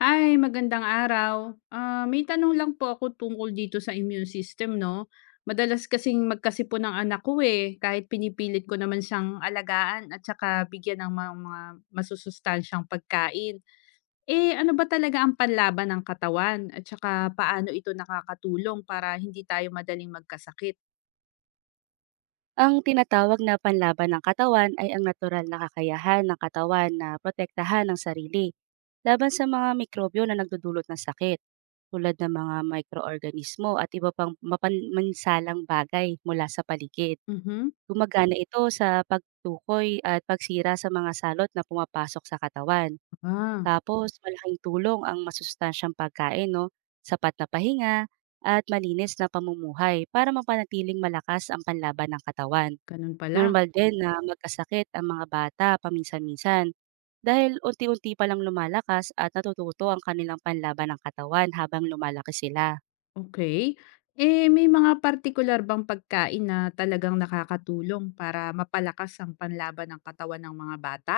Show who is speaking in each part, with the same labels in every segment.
Speaker 1: Hi, magandang araw. May tanong lang po ako tungkol dito sa immune system, no? Madalas kasing magkasipon ng anak ko eh, kahit pinipilit ko naman siyang alagaan at saka bigyan ng mga masusustansyang pagkain. Eh, ano ba talaga ang panlaban ng katawan at saka paano ito nakakatulong para hindi tayo madaling magkasakit?
Speaker 2: Ang tinatawag na panlaban ng katawan ay ang natural na kakayahan ng katawan na protektahan ang sarili laban sa mga mikrobyo na nagdudulot ng sakit tulad ng mga mikroorganismo at iba pang mapansalang bagay mula sa paligid.
Speaker 1: Mhm.
Speaker 2: Gumagana ito sa pagtukoy at pagsira sa mga salot na pumapasok sa katawan.
Speaker 1: Ah,
Speaker 2: Tapos, malaking tulong ang masustansyang pagkain, no? Sapat na pahinga, at malinis na pamumuhay para mapanatiling malakas ang panlaban ng katawan.
Speaker 1: ganun pala.
Speaker 2: Normal din na magkasakit ang mga bata paminsan-minsan dahil unti-unti palang lumalakas at natututo ang kanilang panlaban ng katawan habang lumalaki sila.
Speaker 1: Okay. Eh, may mga partikular bang pagkain na talagang nakakatulong para mapalakas ang panlaban ng katawan ng mga bata?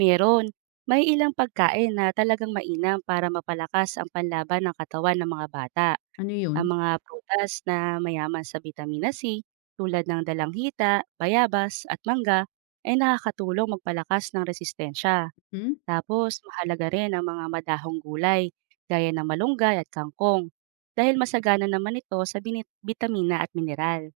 Speaker 2: Meron, may ilang pagkain na talagang mainam para mapalakas ang panlaban ng katawan ng mga bata.
Speaker 1: Ano
Speaker 2: Ang
Speaker 1: yun?
Speaker 2: mga prutas na mayaman sa vitamina C tulad ng dalanghita, bayabas at mangga ay nakakatulong magpalakas ng resistensya.
Speaker 1: Hmm?
Speaker 2: Tapos mahalaga rin ang mga madahong gulay gaya ng malunggay at kangkong dahil masagana naman ito sa bitamina at mineral.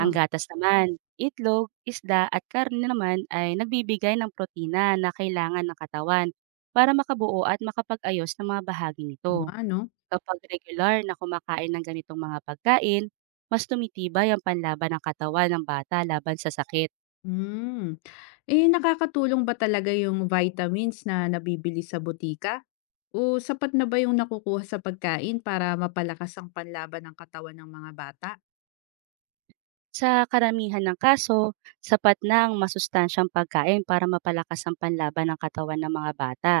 Speaker 2: Ang gatas naman, itlog, isda at karne naman ay nagbibigay ng protina na kailangan ng katawan para makabuo at makapag-ayos ng mga bahagi
Speaker 1: o
Speaker 2: nito.
Speaker 1: nga 'no?
Speaker 2: Kapag regular na kumakain ng ganitong mga pagkain, mas tumitibay ang panlaban ng katawan ng bata laban sa sakit.
Speaker 1: Hmm. Eh, nakakatulong ba talaga yung vitamins na nabibili sa botika o sapat na ba yung nakukuha sa pagkain para mapalakas ang panlaban ng katawan ng mga bata?
Speaker 2: Sa karamihan ng kaso, sapat na ang masustansyang pagkain para mapalakas ang panlaban ng katawan ng mga bata,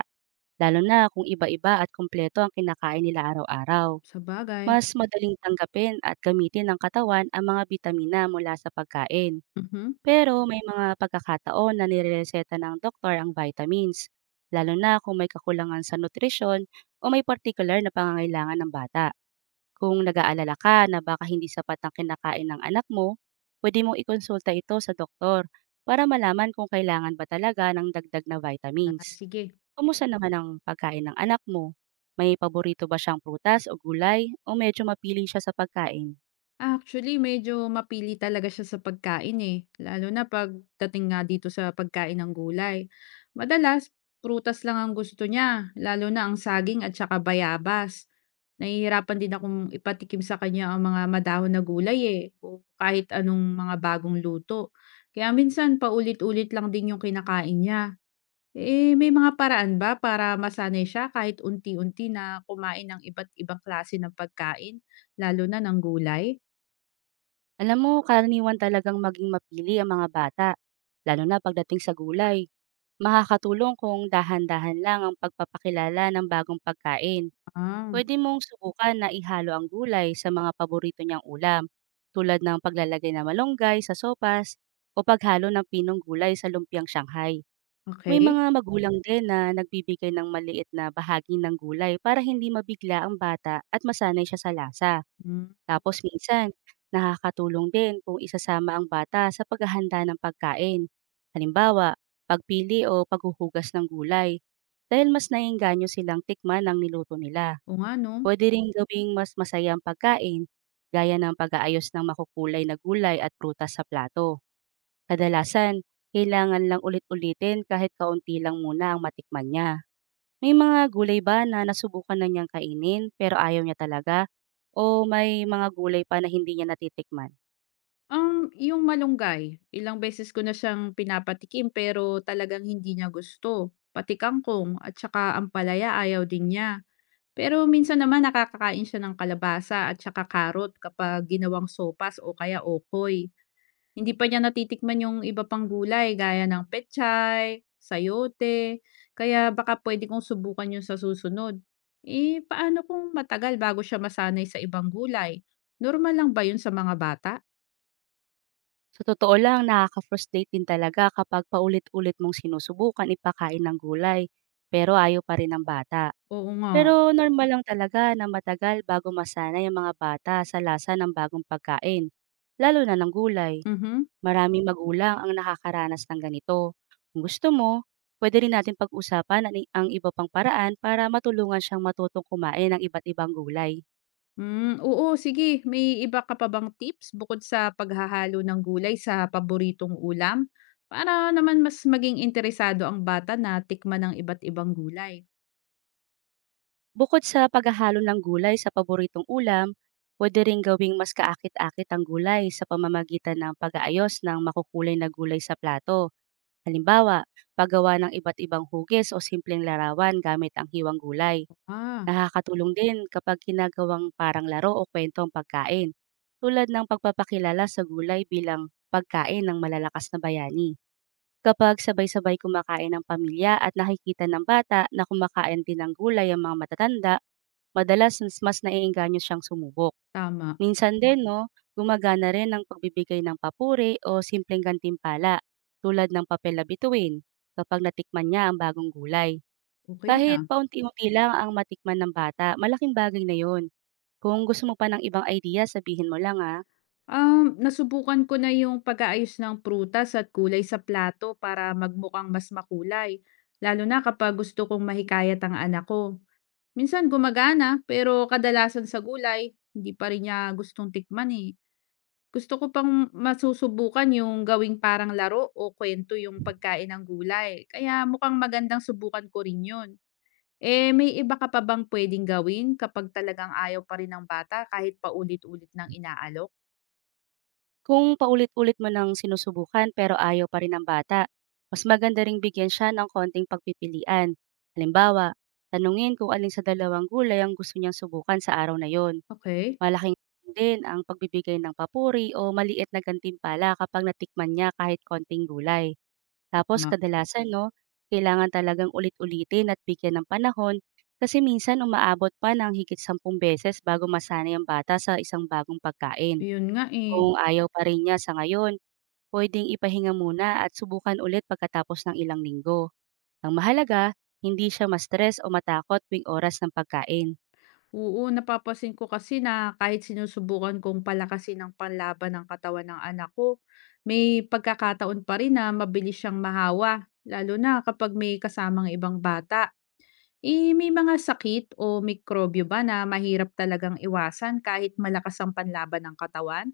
Speaker 2: lalo na kung iba-iba at kumpleto ang kinakain nila araw-araw.
Speaker 1: Sa bagay?
Speaker 2: Mas madaling tanggapin at gamitin ng katawan ang mga bitamina mula sa pagkain.
Speaker 1: Mhm.
Speaker 2: Pero may mga pagkakataon na nirereseta ng doktor ang vitamins, lalo na kung may kakulangan sa nutrisyon o may particular na pangangailangan ng bata. Kung nag-aalala ka na baka hindi sapat ang kinakain ng anak mo, pwede mong ikonsulta ito sa doktor para malaman kung kailangan ba talaga ng dagdag na
Speaker 1: Ah,
Speaker 2: vitamins.
Speaker 1: sige.
Speaker 2: Kumusta naman ang pagkain ng anak mo? May paborito ba siyang prutas o gulay o medyo mapili siya sa pagkain?
Speaker 1: Actually, medyo mapili talaga siya sa pagkain, eh, lalo na pagdating nga dito sa pagkain ng gulay. Madalas, prutas lang ang gusto niya, lalo na ang saging at saka bayabas. Nahihirapan din akong ipatikim sa kanya ang mga madahon na gulay eh, o kahit anong mga bagong luto. Kaya minsan paulit-ulit lang din yung kinakain niya. Eh, may mga paraan ba para masanay siya kahit unti-unti na kumain ng iba't ibang klase ng pagkain, lalo na ng gulay?
Speaker 2: Alam mo, karaniwan talagang maging mapili ang mga bata, lalo na pagdating sa gulay. Makakatulong kung dahan-dahan lang ang pagpapakilala ng bagong pagkain.
Speaker 1: Ah,
Speaker 2: Puwede mong subukan na ihalo ang gulay sa mga paborito niyang ulam, tulad ng paglalagay ng malunggay sa sopas o paghalo ng pinong gulay sa lumpiang Shanghai. May
Speaker 1: okay.
Speaker 2: mga magulang din na nagbibigay ng maliit na bahagi ng gulay para hindi mabigla ang bata at masanay siya sa lasa.
Speaker 1: Hmm,
Speaker 2: Tapos minsan, nakakatulong din kung isasama ang bata sa paghahanda ng pagkain. Halimbawa, pagpili o paghuhugas ng gulay dahil mas naiinganyo silang tikman ng niluto nila.
Speaker 1: o nga 'no.
Speaker 2: Pwede rin gawing mas masaya ang pagkain gaya ng pag-aayos ng makukulay na gulay at prutas sa plato. Kadalasan, kailangan lang ulit-ulitin kahit kaunti lang muna ang matikman niya. May mga gulay ba na nasubukan na niyang kainin pero ayaw niya talaga? O may mga gulay pa na hindi niya natitikman?
Speaker 1: Yung malunggay, ilang beses ko na siyang pinapatikim pero talagang hindi niya gusto. Pati kangkong at saka ang palaya ayaw din niya. Pero minsan naman nakakakain siya ng kalabasa at saka karot kapag ginawang sopas o kaya okoy. Hindi pa niya natitikman yung iba pang gulay gaya ng pechay, sayote, kaya baka puwede kong subukan yun sa susunod. Eh, paano kung matagal bago siya masanay sa ibang gulay? Normal lang ba yun sa mga bata?
Speaker 2: Sa totoo lang, nakaka-frustrate din talaga kapag paulit-ulit mong sinusubukan ipakain ng gulay pero ayaw pa rin ng bata.
Speaker 1: Oo nga.
Speaker 2: Pero normal lang talaga na matagal bago masanay ang mga bata sa lasa ng bagong pagkain, lalo na ng gulay.
Speaker 1: Mhm.
Speaker 2: Maraming magulang ang nakakaranas ng ganito. Kung gusto mo, pwede rin natin pag-usapan ang iba pang paraan para matulungan siyang matutong kumain ng iba't ibang gulay.
Speaker 1: Hmm, oo sige. May iba ka pa bang tips bukod sa paghahalo ng gulay sa paboritong ulam? Para naman mas maging interesado ang bata na tikman ng iba't ibang gulay.
Speaker 2: Bukod sa paghahalo ng gulay sa paboritong ulam, pwede rin gawing mas kaakit-akit ang gulay sa pamamagitan ng pag-aayos ng makukulay na gulay sa plato. Halimbawa, paggawa ng iba't ibang hugis o simpleng larawan gamit ang hiwang gulay.
Speaker 1: Ah,
Speaker 2: Nakakatulong din kapag ginagawang parang laro o kwento ang pagkain, tulad ng pagpapakilala sa gulay bilang pagkain ng malalakas na bayani. Kapag sabay-sabay kumakain ng pamilya at nakikita ng bata na kumakain din ng gulay ang mga matatanda, madalas mas mas naiengganyo siyang sumubok.
Speaker 1: tama.
Speaker 2: Minsan din, no, gumagana rin ang pagbibigay ng papuri o simpleng gantimpala tulad ng papel na bituin kapag natikman niya ang bagong gulay.
Speaker 1: Okay
Speaker 2: Kahit
Speaker 1: na.
Speaker 2: paunti-unti lang ang matikman ng bata, malaking bagay na yon. Kung gusto mo pa ng ibang idea, sabihin mo lang ha.
Speaker 1: Nasubukan ko na yung pag-aayos ng prutas at kulay sa plato para magmukhang mas makulay, lalo na kapag gusto kong mahikayat ang anak ko. Minsan gumagana, pero kadalasan sa gulay, hindi pa rin niya gustong tikman eh. Gusto ko pang masusubukan yung gawing parang laro o kwento yung pagkain ng gulay. Kaya mukhang magandang subukan ko rin yun. Eh, may iba ka pa bang pwedeng gawin kapag talagang ayaw pa rin ng bata kahit paulit-ulit ng inaalok?
Speaker 2: Kung paulit-ulit mo nang sinusubukan pero ayaw pa rin ng bata, mas maganda ring bigyan siya ng konting pagpipilian. Halimbawa, tanungin kung alin sa dalawang gulay ang gusto niyang subukan sa araw na yon.
Speaker 1: Okay,
Speaker 2: Malaking tulong din ang pagbibigay ng papuri o maliit na gantimpala kapag natikman niya kahit konting gulay. Tapos
Speaker 1: tama.
Speaker 2: kadalasan 'no, kailangan talagang ulit-ulitin at bigyan ng panahon kasi minsan umaabot pa ng higit 10 beses bago masanay ang bata sa isang bagong pagkain.
Speaker 1: Yun nga, eh.
Speaker 2: Kung ayaw pa rin niya sa ngayon, puwedeng ipahinga muna at subukan ulit pagkatapos ng ilang linggo. Ang mahalaga, hindi siya ma-stress o matakot tuwing oras ng pagkain.
Speaker 1: Oo, napapansin ko kasi na kahit sinusubukan kong palakasin ang panlaban ng katawan ng anak ko, may pagkakataon pa rin na mabilis siyang mahawa, lalo na kapag may kasamang ibang bata. Eh, may mga sakit o mikrobyo ba na mahirap talagang iwasan kahit malakas ang panlaban ng katawan?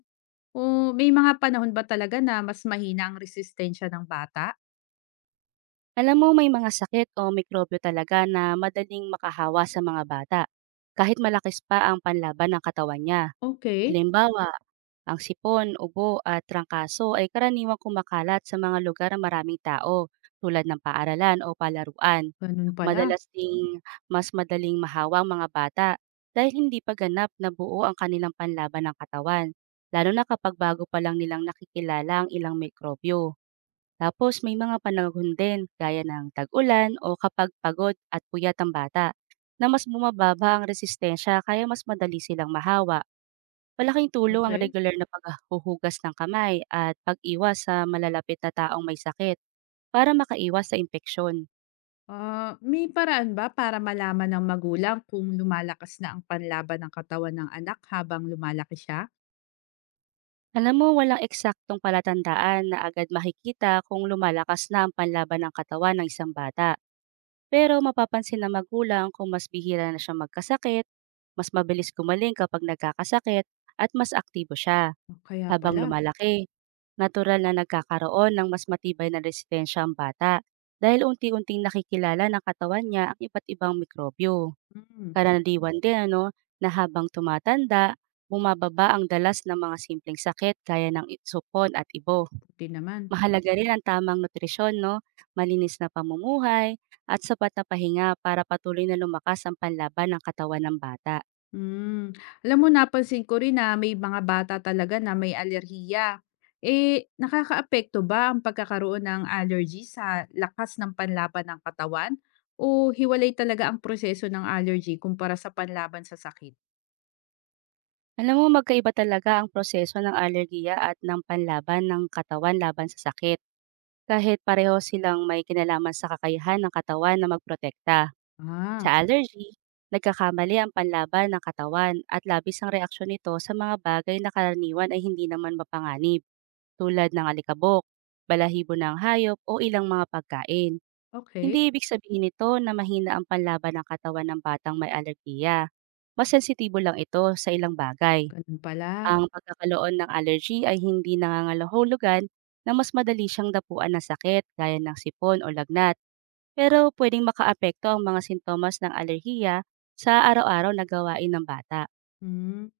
Speaker 1: O may mga panahon ba talaga na mas mahina ang resistensya ng bata?
Speaker 2: Alam mo may mga sakit o mikrobyo talaga na madaling makahawa sa mga bata, kahit malakis pa ang panlaban ng katawan niya.
Speaker 1: Okay,
Speaker 2: Halimbawa, ang sipon, ubo at trangkaso ay karaniwang kumakalat sa mga lugar na maraming tao tulad ng paaralan o palaruan.
Speaker 1: ganun pala.
Speaker 2: Madalas ding mas madaling mahawa ang mga bata dahil hindi pa ganap na buo ang kanilang panlaban ng katawan, lalo na kapag bago pa lang nilang nakikilala ang ilang mikrobyo. Tapos may mga panahon din gaya ng tag-ulan o kapag pagod at puyat ang bata na mas bumababa ang resistensya kaya mas madali silang mahawa. Malaking tulong ang
Speaker 1: Okay.
Speaker 2: regular na paghuhugas ng kamay at pag-iwas sa malalapit na taong may sakit para makaiwas sa impeksyon.
Speaker 1: Ah, may paraan ba para malaman ng magulang kung lumalakas na ang panlaban ng katawan ng anak habang lumalaki siya?
Speaker 2: Alam mo, walang eksaktong palatandaan na agad makikita kung lumalakas na ang panlaban ng katawan ng isang bata. Pero mapapansin ng magulang kung mas bihira na siya magkasakit, mas mabilis gumaling kapag nagkakasakit, at mas aktibo siya.
Speaker 1: O kaya
Speaker 2: Habang
Speaker 1: pala.
Speaker 2: lumalaki, natural na nagkakaroon ng mas matibay na resistensya ang bata dahil unti-unting nakikilala ng katawan niya ang iba't ibang mikrobyo.
Speaker 1: Hmm,
Speaker 2: Karaniwan din ano, na habang tumatanda, bumababa ang dalas ng mga simpleng sakit gaya ng supon at ibo.
Speaker 1: puti naman.
Speaker 2: Mahalaga rin ang tamang nutrisyon, no? Malinis na pamumuhay, at sapat na pahinga para patuloy na lumakas ang panlaban ng katawan ng bata.
Speaker 1: Hmm. Alam mo, napansin ko rin na may mga bata talaga na may alerhiya. Eh, nakakaapekto ba ang pagkakaroon ng allergy sa lakas ng panlaban ng katawan? O hiwalay talaga ang proseso ng allergy kumpara sa panlaban sa sakit?
Speaker 2: Alam mo magkaiba talaga ang proseso ng alergiya at ng panlaban ng katawan laban sa sakit, kahit pareho silang may kinalaman sa kakayahan ng katawan na magprotekta. Sa
Speaker 1: Ah,
Speaker 2: allergy, nagkakamali ang panlaban ng katawan at labis ang reaksyon nito sa mga bagay na karaniwan ay hindi naman mapanganib, tulad ng alikabok, balahibo ng hayop o ilang mga pagkain.
Speaker 1: okay.
Speaker 2: Hindi ibig sabihin nito na mahina ang panlaban ng katawan ng batang may alergiya. Mas sensitibo lang ito sa ilang bagay.
Speaker 1: Ganun pala.
Speaker 2: Ang pagkakaloon ng allergy ay hindi nangangahulugan na mas madali siyang dapuan ng sakit gaya ng sipon o lagnat, pero pwedeng makaapekto ang mga sintomas ng alerhiya sa araw-araw na gawain ng bata.
Speaker 1: Hmm.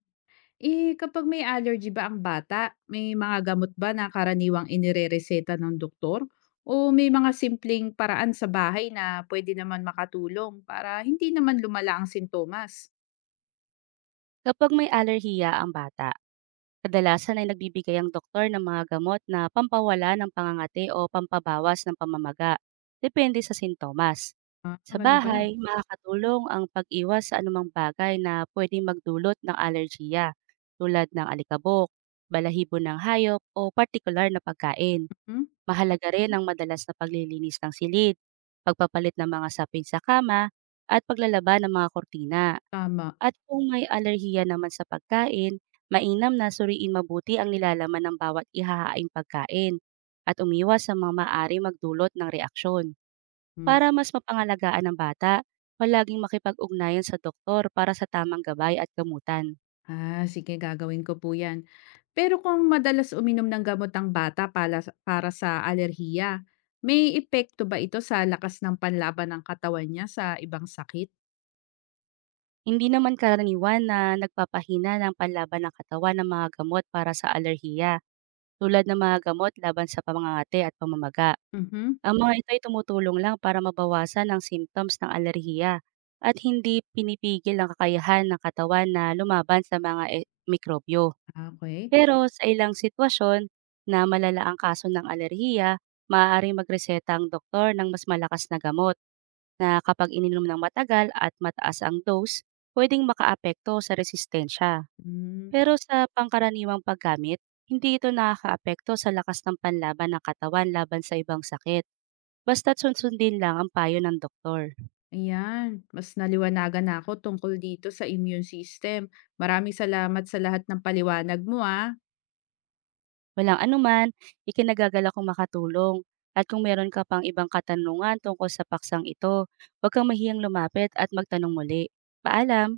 Speaker 1: Eh, kapag may allergy ba ang bata, may mga gamot ba na karaniwang inirereseta ng doktor? O may mga simpleng paraan sa bahay na pwede naman makatulong para hindi naman lumala ang sintomas?
Speaker 2: Kapag may alerhiya ang bata, kadalasan ay nagbibigay ang doktor ng mga gamot na pampawala ng pangangati o pampabawas ng pamamaga, depende sa sintomas.
Speaker 1: Ah,
Speaker 2: Sa
Speaker 1: ganun pala.
Speaker 2: bahay, makakatulong ang pag-iwas sa anumang bagay na pwedeng magdulot ng alerhiya, tulad ng alikabok, balahibo ng hayop o partikular na pagkain.
Speaker 1: Hmm?
Speaker 2: Mahalaga rin ang madalas na paglilinis ng silid, pagpapalit ng mga sapin sa kama, at paglalaba ng mga kortina.
Speaker 1: Tama.
Speaker 2: At kung may alerhiya naman sa pagkain, mainam na suriin mabuti ang nilalaman ng bawat ihahaing pagkain at umiwas sa mga maari magdulot ng reaksyon.
Speaker 1: Hmm.
Speaker 2: Para mas mapangalagaan ng bata, palaging makipag-ugnayan sa doktor para sa tamang gabay at gamutan.
Speaker 1: Ah, sige, gagawin ko po yan. Pero kung madalas uminom ng gamot ang bata para sa alerhiya, may epekto ba ito sa lakas ng panlaban ng katawan niya sa ibang sakit?
Speaker 2: Hindi naman karaniwan na nagpapahina ng panlaban ng katawan ng mga gamot para sa alerhiya, tulad ng mga gamot laban sa pamangangati at pamamaga.
Speaker 1: Mhm.
Speaker 2: Ang mga ito ay tumutulong lang para mabawasan ang symptoms ng alerhiya at hindi pinipigil ang kakayahan ng katawan na lumaban sa mga mikrobyo.
Speaker 1: Ah, okay.
Speaker 2: Pero sa ilang sitwasyon na malala ang kaso ng alerhiya, maaaring magreseta ang doktor ng mas malakas na gamot na kapag ininom ng matagal at mataas ang dose, pwedeng makaapekto sa resistensya.
Speaker 1: Hmm.
Speaker 2: Pero sa pangkaraniwang paggamit, hindi ito nakakaapekto sa lakas ng panlaban ng katawan laban sa ibang sakit. Basta't sunsundin lang ang payo ng doktor.
Speaker 1: Ayan, mas naliwanagan ako tungkol dito sa immune system. Maraming salamat sa lahat ng paliwanag mo, ah.
Speaker 2: Walang anuman, ikinagagal akong makatulong. At kung meron ka pang ibang katanungan tungkol sa paksang ito, huwag kang mahiyang lumapit at magtanong muli. Paalam!